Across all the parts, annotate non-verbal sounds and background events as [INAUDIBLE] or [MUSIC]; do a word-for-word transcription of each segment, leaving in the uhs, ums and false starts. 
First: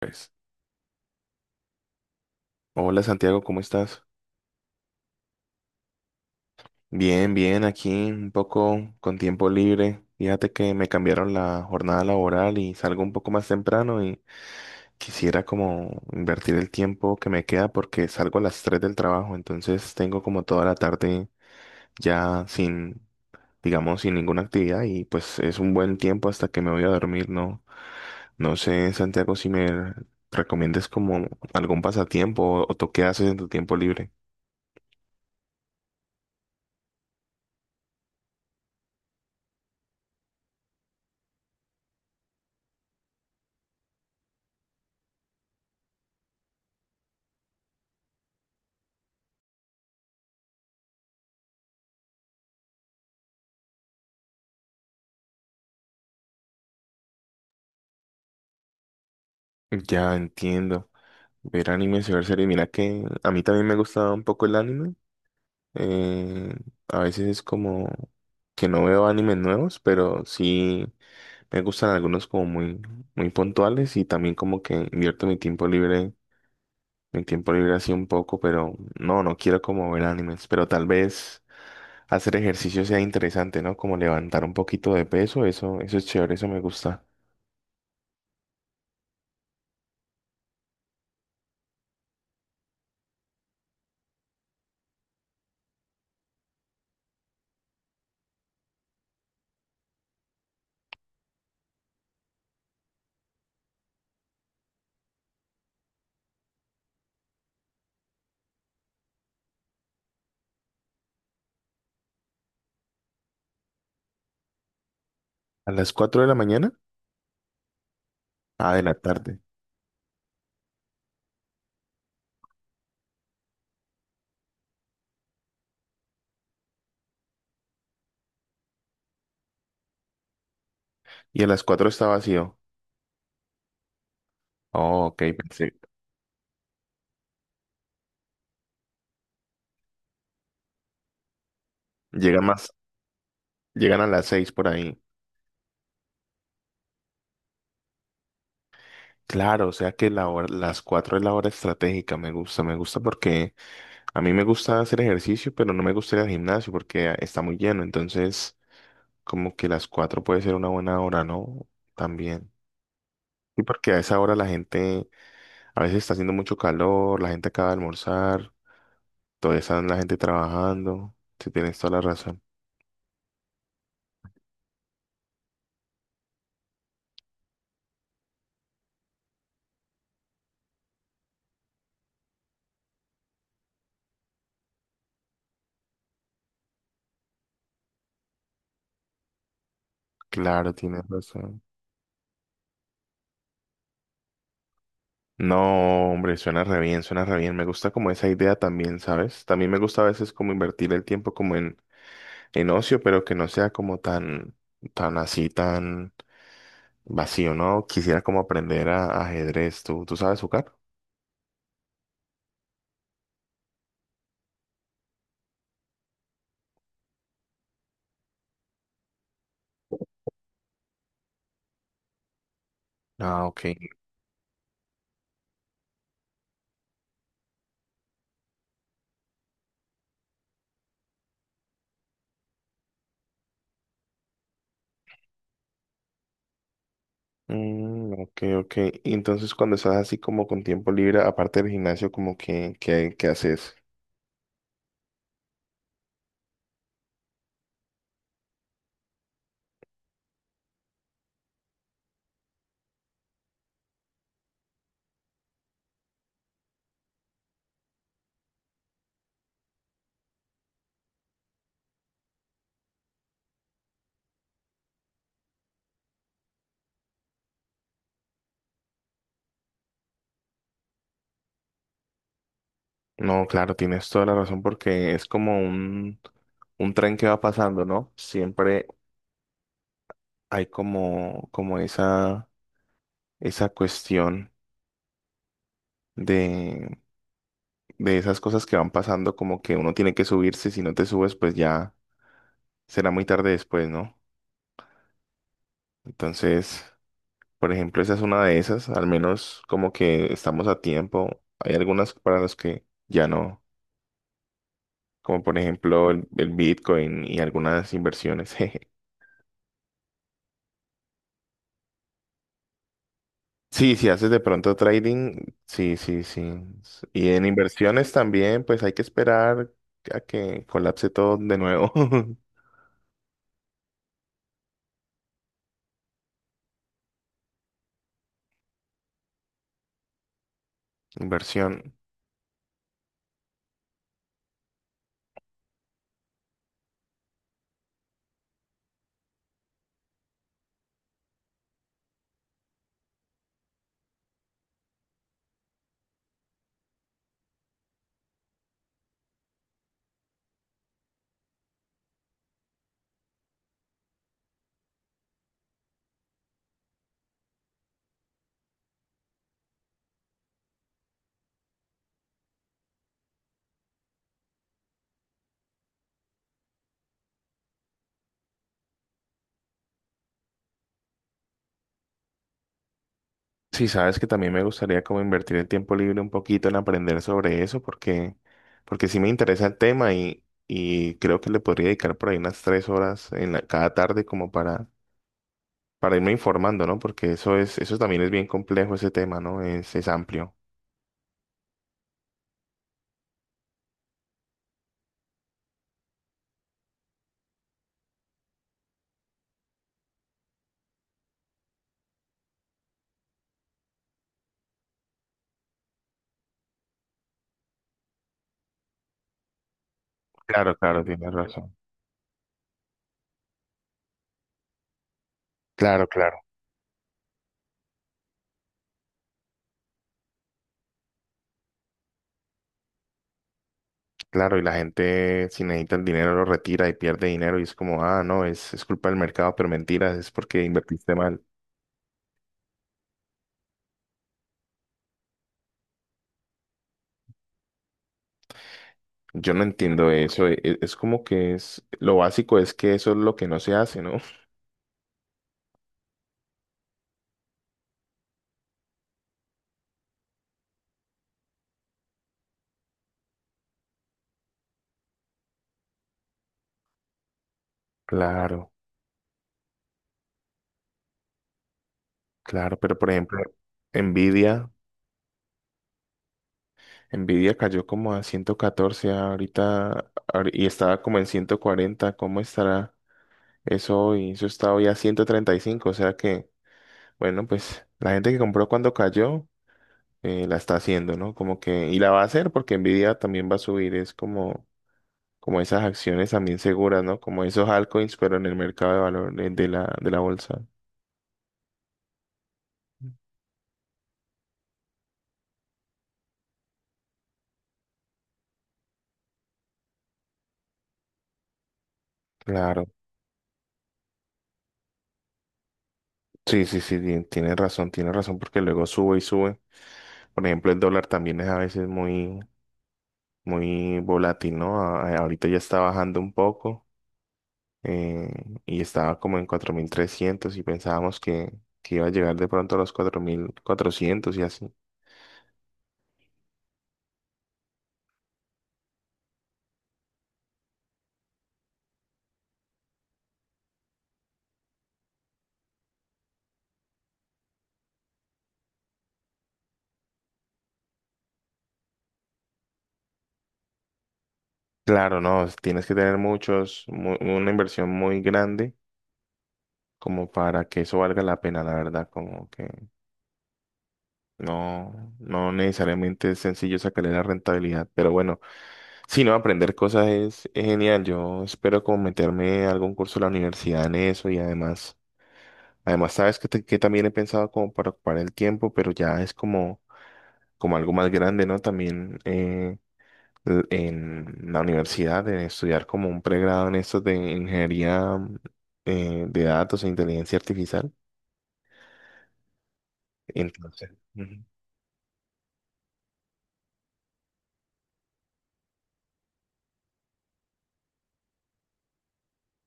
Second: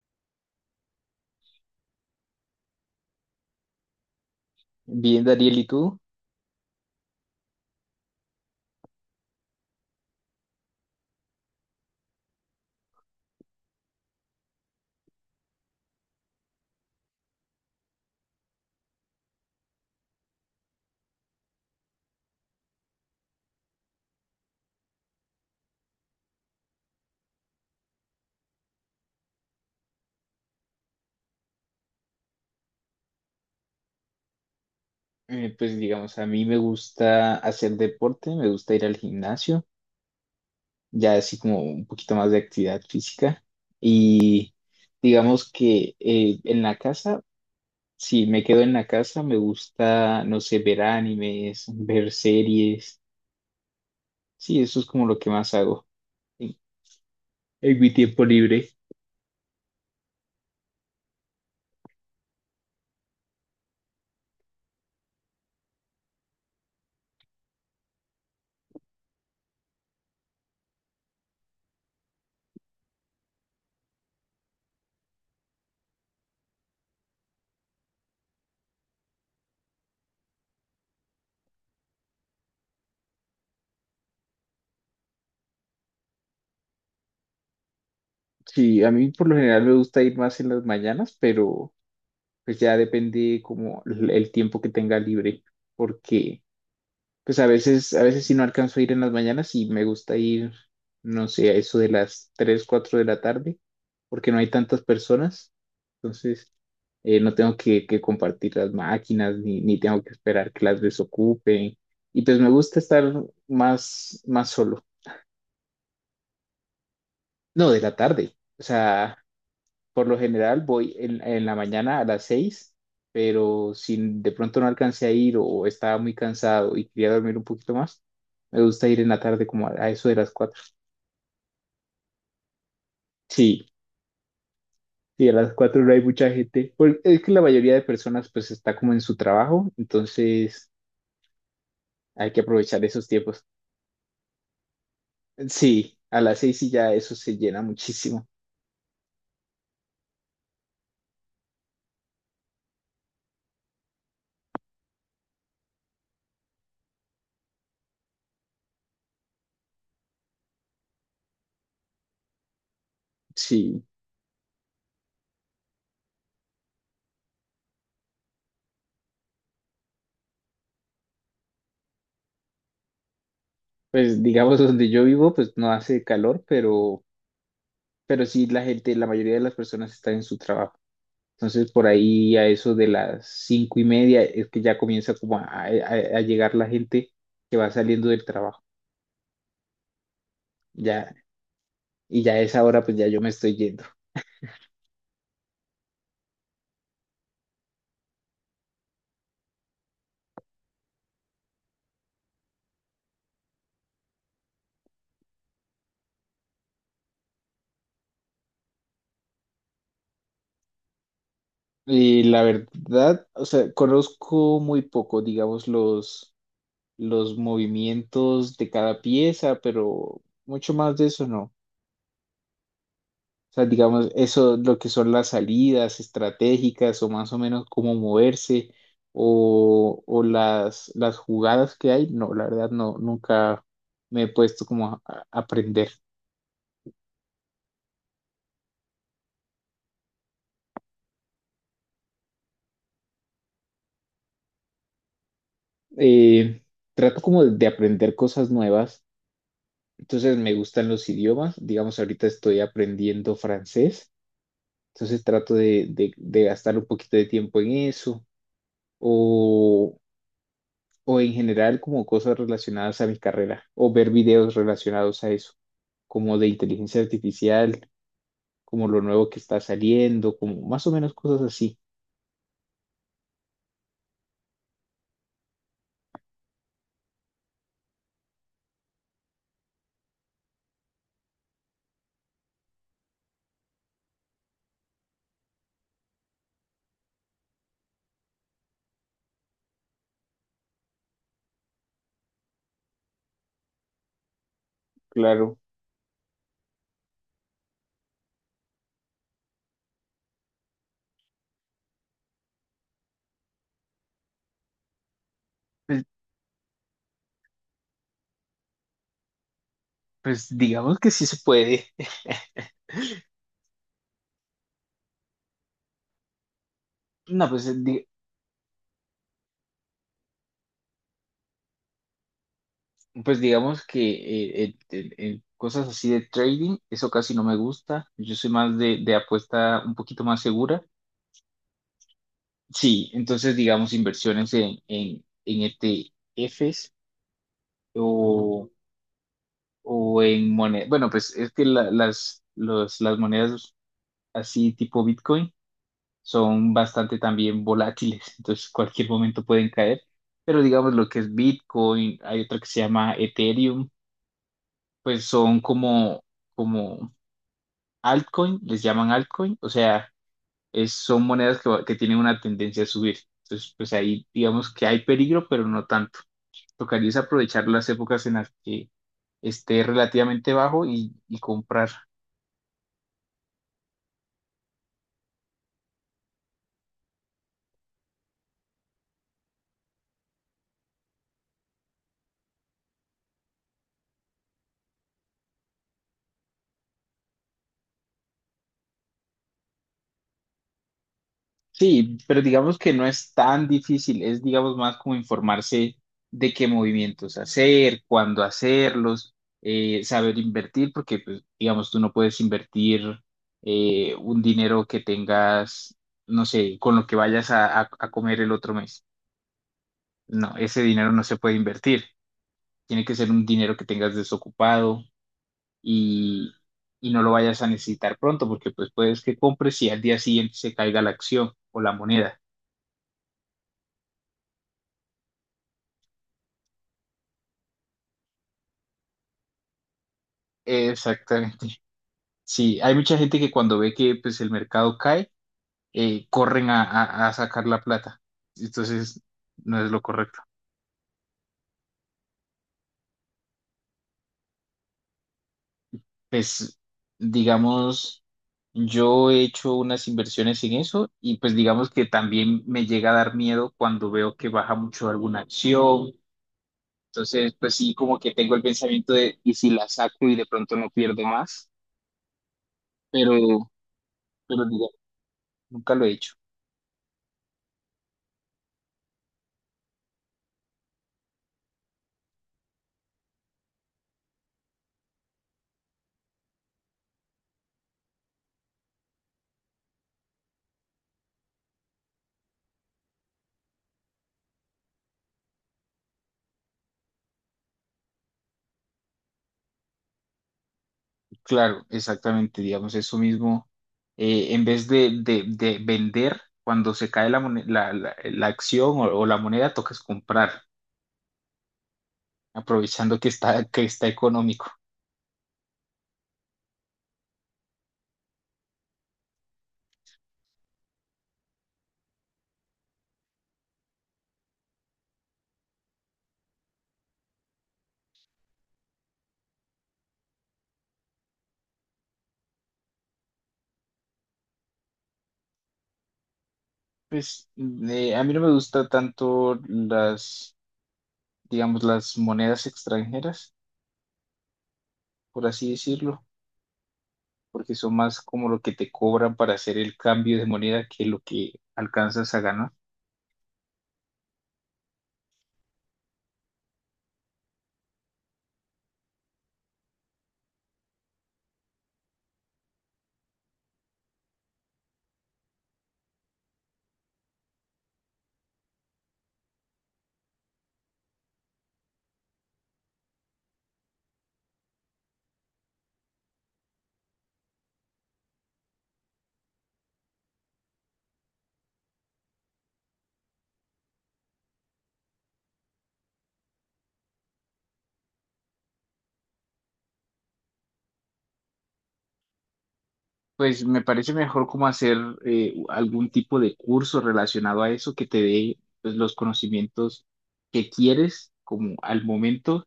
Pues, hola Santiago, ¿cómo estás? Bien, Dariel, ¿y tú? Bien, bien, aquí un poco con tiempo libre. Fíjate que me cambiaron la jornada laboral y salgo un poco más temprano y quisiera como invertir el tiempo que me queda porque salgo a las tres del trabajo, entonces tengo como toda la tarde ya sin, digamos, sin ninguna actividad y pues es un buen tiempo hasta que me voy a dormir, ¿no? No sé, Santiago, si me recomiendes como algún pasatiempo o o tú qué haces en tu tiempo libre. Eh, pues digamos, a mí me gusta hacer deporte, me gusta ir al gimnasio, ya así como un poquito más de actividad física. Y digamos que eh, en la casa, si me quedo en la casa, me gusta, no sé, ver animes, ver series. Sí, eso es como lo que más hago en, en mi tiempo libre. Ya entiendo. Ver anime y ver series. Mira que a mí también me gusta un poco el anime. Eh, a veces es como que no veo animes nuevos, pero sí me gustan algunos como muy, muy puntuales y también como que invierto mi tiempo libre, mi tiempo libre así un poco, pero no, no quiero como ver animes, pero tal vez hacer ejercicio sea interesante, ¿no? Como levantar un poquito de peso, eso, eso es chévere, eso me gusta. Sí, a mí por lo general me gusta ir más en las mañanas, pero pues ya depende como el el tiempo que tenga libre, porque... Pues a veces, a veces sí no alcanzo a ir en las mañanas y me gusta ir, no sé, a eso de las tres cuatro de la tarde, porque no hay tantas personas. Entonces, eh, no tengo que, que compartir las máquinas, ni, ni tengo que esperar que las desocupen. Y pues me gusta estar más, más solo. A las cuatro de la mañana, No, de la tarde. O ah, de la sea, tarde. por lo general voy en, en la mañana a las seis, pero si de pronto no alcancé a ir o estaba muy cansado y quería dormir un poquito más, me gusta ir en la tarde como a, a eso de las cuatro. Y a las cuatro está vacío. Sí, Oh, ok, sí, a las pensé. cuatro no hay mucha gente. Porque es que la mayoría de personas pues está como en su trabajo, entonces hay que Llega más, aprovechar esos tiempos. Llegan a las seis por ahí. Sí, a las seis y ya eso se llena muchísimo. Claro, o sea que la hora- las cuatro es la hora estratégica. Me gusta, me gusta porque a mí me gusta hacer ejercicio, pero no me gusta ir al gimnasio porque ah, está muy lleno. Entonces, como que las cuatro puede ser una buena hora, ¿no? También. Y Sí, porque a esa hora la gente, a veces está haciendo mucho calor, la gente acaba de almorzar, todavía está la gente trabajando. Si tienes toda la razón. pues digamos donde yo vivo pues no hace calor, pero, pero sí la gente, la mayoría de las personas está en su trabajo. Entonces, por ahí a eso de las cinco y media es que ya comienza como a, a- a llegar la gente que va saliendo del trabajo. Claro, tienes Ya, razón. y ya a esa hora, pues ya yo me estoy yendo. No, hombre, suena re bien, suena re bien. Me gusta como esa idea también, ¿sabes? También me gusta a veces como invertir el tiempo como en, en ocio, pero que no sea como tan, tan así, tan vacío, ¿no? Quisiera como aprender a, a ajedrez. ¿Tú, tú sabes jugar? Y la verdad, o sea, conozco muy poco, digamos, los, los movimientos de cada pieza, pero mucho más de eso no. Ah, O ok. sea, digamos, eso, lo que son las salidas estratégicas o más o menos cómo moverse o, o las, las jugadas que hay, no, la verdad no, nunca me he puesto como a, a aprender. Mm, ok, ok. Y entonces cuando estás así como con tiempo libre, aparte del gimnasio, como que, que, que haces. Eh, Trato como de, de aprender cosas nuevas, entonces me gustan los idiomas, digamos, ahorita estoy aprendiendo francés, entonces trato de, de, de gastar un poquito de tiempo en eso o, o en general como cosas relacionadas a mi carrera o ver videos relacionados a eso, como de inteligencia artificial, como lo nuevo que está saliendo, como más o menos cosas así. No, claro, tienes toda la razón porque es como un, un tren que va pasando, ¿no? Siempre hay como, como esa esa cuestión de, de esas cosas que van pasando, como que uno tiene que subirse, si no te subes, pues ya será muy tarde después, ¿no? Claro, Entonces, por ejemplo, esa es una de esas, al menos como que estamos a tiempo. Hay algunas para las que ya no, como por pues, ejemplo el, el Bitcoin y algunas inversiones. [LAUGHS] jeje. pues digamos que sí se puede. [LAUGHS] Sí, si haces de pronto trading, sí, sí, sí. S- Y en No, pues, eh, di- inversiones también, pues hay que esperar a que colapse todo de nuevo. [LAUGHS] Pues digamos que eh, el- el- el- cosas así de trading, eso casi no me gusta. Yo soy más de, de apuesta un poquito más segura. Inversión. Sí, entonces digamos inversiones en, en, en E T Fs o, o en monedas. Bueno, pues es que la- las, los, las monedas así tipo Bitcoin son bastante también volátiles, entonces cualquier momento pueden caer, pero digamos lo que es Bitcoin, hay otra que se llama Ethereum, pues son como, como altcoin, les llaman altcoin, o sea, es, son monedas que, va- que tienen una tendencia a subir, entonces pues ahí digamos que hay peligro, pero no tanto. Tocaría es aprovechar las épocas en las que esté relativamente bajo y, y comprar. Sí, sabes que también me gustaría como invertir el tiempo libre un poquito en aprender sobre eso porque, porque sí me interesa el tema y, y creo que le podría dedicar por ahí unas tres horas en la- cada tarde como para, para irme informando, ¿no? Porque eso es, eso también es bien complejo ese tema, ¿no? Es, es amplio. Sí, pero digamos que no es tan difícil, es digamos más como informarse de qué movimientos hacer, cuándo hacerlos, eh, saber invertir, porque pues, digamos tú no puedes invertir eh, un dinero que tengas, no sé, con lo que vayas a, a- a comer el otro mes. No, Claro, ese claro, dinero no tienes se puede razón. invertir, tiene que ser un dinero que tengas desocupado Claro, claro, y, y no lo vayas a necesitar pronto, porque pues puedes que compres y al día siguiente se caiga la acción o la moneda. claro. Y la gente si necesita el dinero lo retira y pierde dinero y es como, ah, no, es, es culpa del mercado, pero mentiras, es porque invertiste mal. Exactamente. Sí, hay mucha gente que cuando ve que pues el mercado cae, eh, corren a, a- a sacar la plata. Entonces, Yo no no es lo entiendo correcto. eso. e- e- Es, como que es, lo básico es que eso es lo que no se hace, ¿no? [LAUGHS] Pues, digamos, yo he hecho unas inversiones en eso y pues digamos que también me llega a dar miedo cuando veo que baja mucho alguna acción. Entonces, pues sí, como que tengo Claro, el pensamiento de, ¿y si la saco y de pronto no pierdo más? claro, pero por Pero, ejemplo, pero Nvidia, digo, nunca lo he hecho. Nvidia cayó como a ciento catorce ahorita ahori- y estaba como en ciento cuarenta, ¿cómo estará eso hoy? Eso está hoy a ciento treinta y cinco, o sea que, bueno, pues la gente que compró cuando cayó, eh, la está haciendo, ¿no? Como que, y la va a hacer porque Nvidia también va a subir, es como... como esas acciones también seguras, ¿no? Como esos altcoins, pero en el mercado de valores de la, de la, bolsa. Claro, exactamente, digamos, eso mismo, eh, en vez de, de- de vender, cuando se cae la, mone- la, la- la acción o, o la moneda, tocas comprar, Claro. aprovechando que está, que está económico. Sí, sí, sí, tien- tienes razón, tienes razón, porque luego sube y sube. Por ejemplo, el dólar también es a veces muy, muy volátil, ¿no? A- ahorita ya está bajando un poco eh, y estaba como en cuatro mil trescientos y pensábamos que, que iba a llegar de pronto a los cuatro mil cuatrocientos y así. Pues eh, a mí no me gusta tanto las, digamos, las monedas extranjeras, por así decirlo, porque son más como lo que te cobran para hacer el cambio de moneda que lo que alcanzas a ganar. Claro, no, tienes que tener muchos, mu- una inversión muy grande como para que eso valga la pena, la verdad, como que no, no necesariamente es sencillo sacarle la rentabilidad, pero bueno, si no, aprender cosas es, es genial, yo espero como meterme a algún curso de la universidad en eso y además, además sabes que, te- que también he pensado como para ocupar el tiempo, pero ya es como, como algo más grande, ¿no? También eh, l- en la universidad, de estudiar como un pregrado en esto de ingeniería eh, de datos e inteligencia artificial, Pues me entonces... parece ujú. mejor como hacer eh, algún tipo de curso relacionado a eso que te dé pues, los conocimientos que quieres como al momento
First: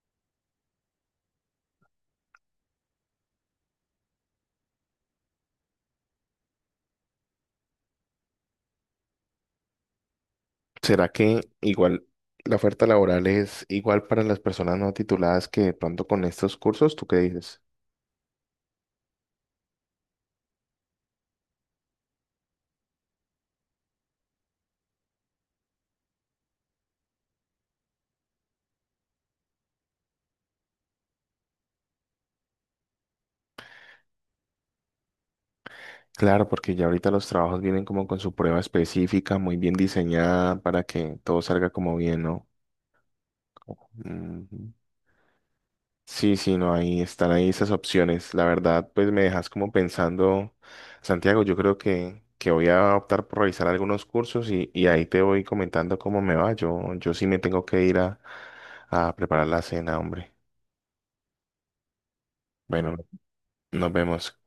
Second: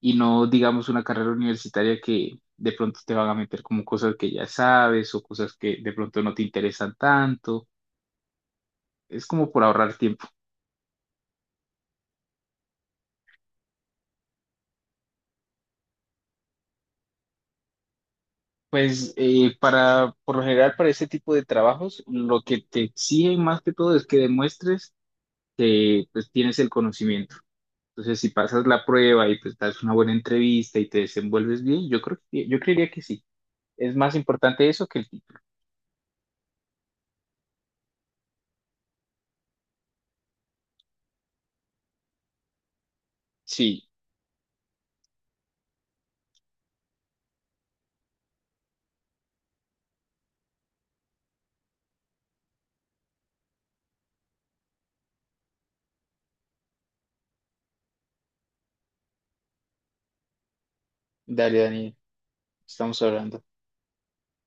y no digamos una carrera universitaria que de pronto te van a meter como cosas que ya sabes o cosas que de pronto no te interesan tanto. Es como por ahorrar tiempo. ¿Será que igual la oferta laboral es igual para las personas no tituladas que de pronto con estos cursos? ¿Tú qué dices? Pues eh, para, por lo general para ese tipo de trabajos lo que te exigen más que todo es que demuestres que pues, tienes el conocimiento. Entonces, si pasas la prueba y pues das una buena entrevista y te desenvuelves bien, yo creo que, yo creería que sí. Es más importante eso que el título. Claro, porque ya ahorita los trabajos vienen como con su prueba específica, muy bien diseñada para que todo salga como bien, ¿no? Como- Sí, Ujú. Sí, sí, no, ahí están ahí esas opciones. La verdad, pues me dejas como pensando, Santiago, yo creo que, que voy a optar por revisar algunos cursos y, y ahí te voy comentando cómo me va. Yo, yo sí me tengo que ir a, a preparar la cena, hombre. dale, Dani, Bueno, estamos hablando. nos vemos.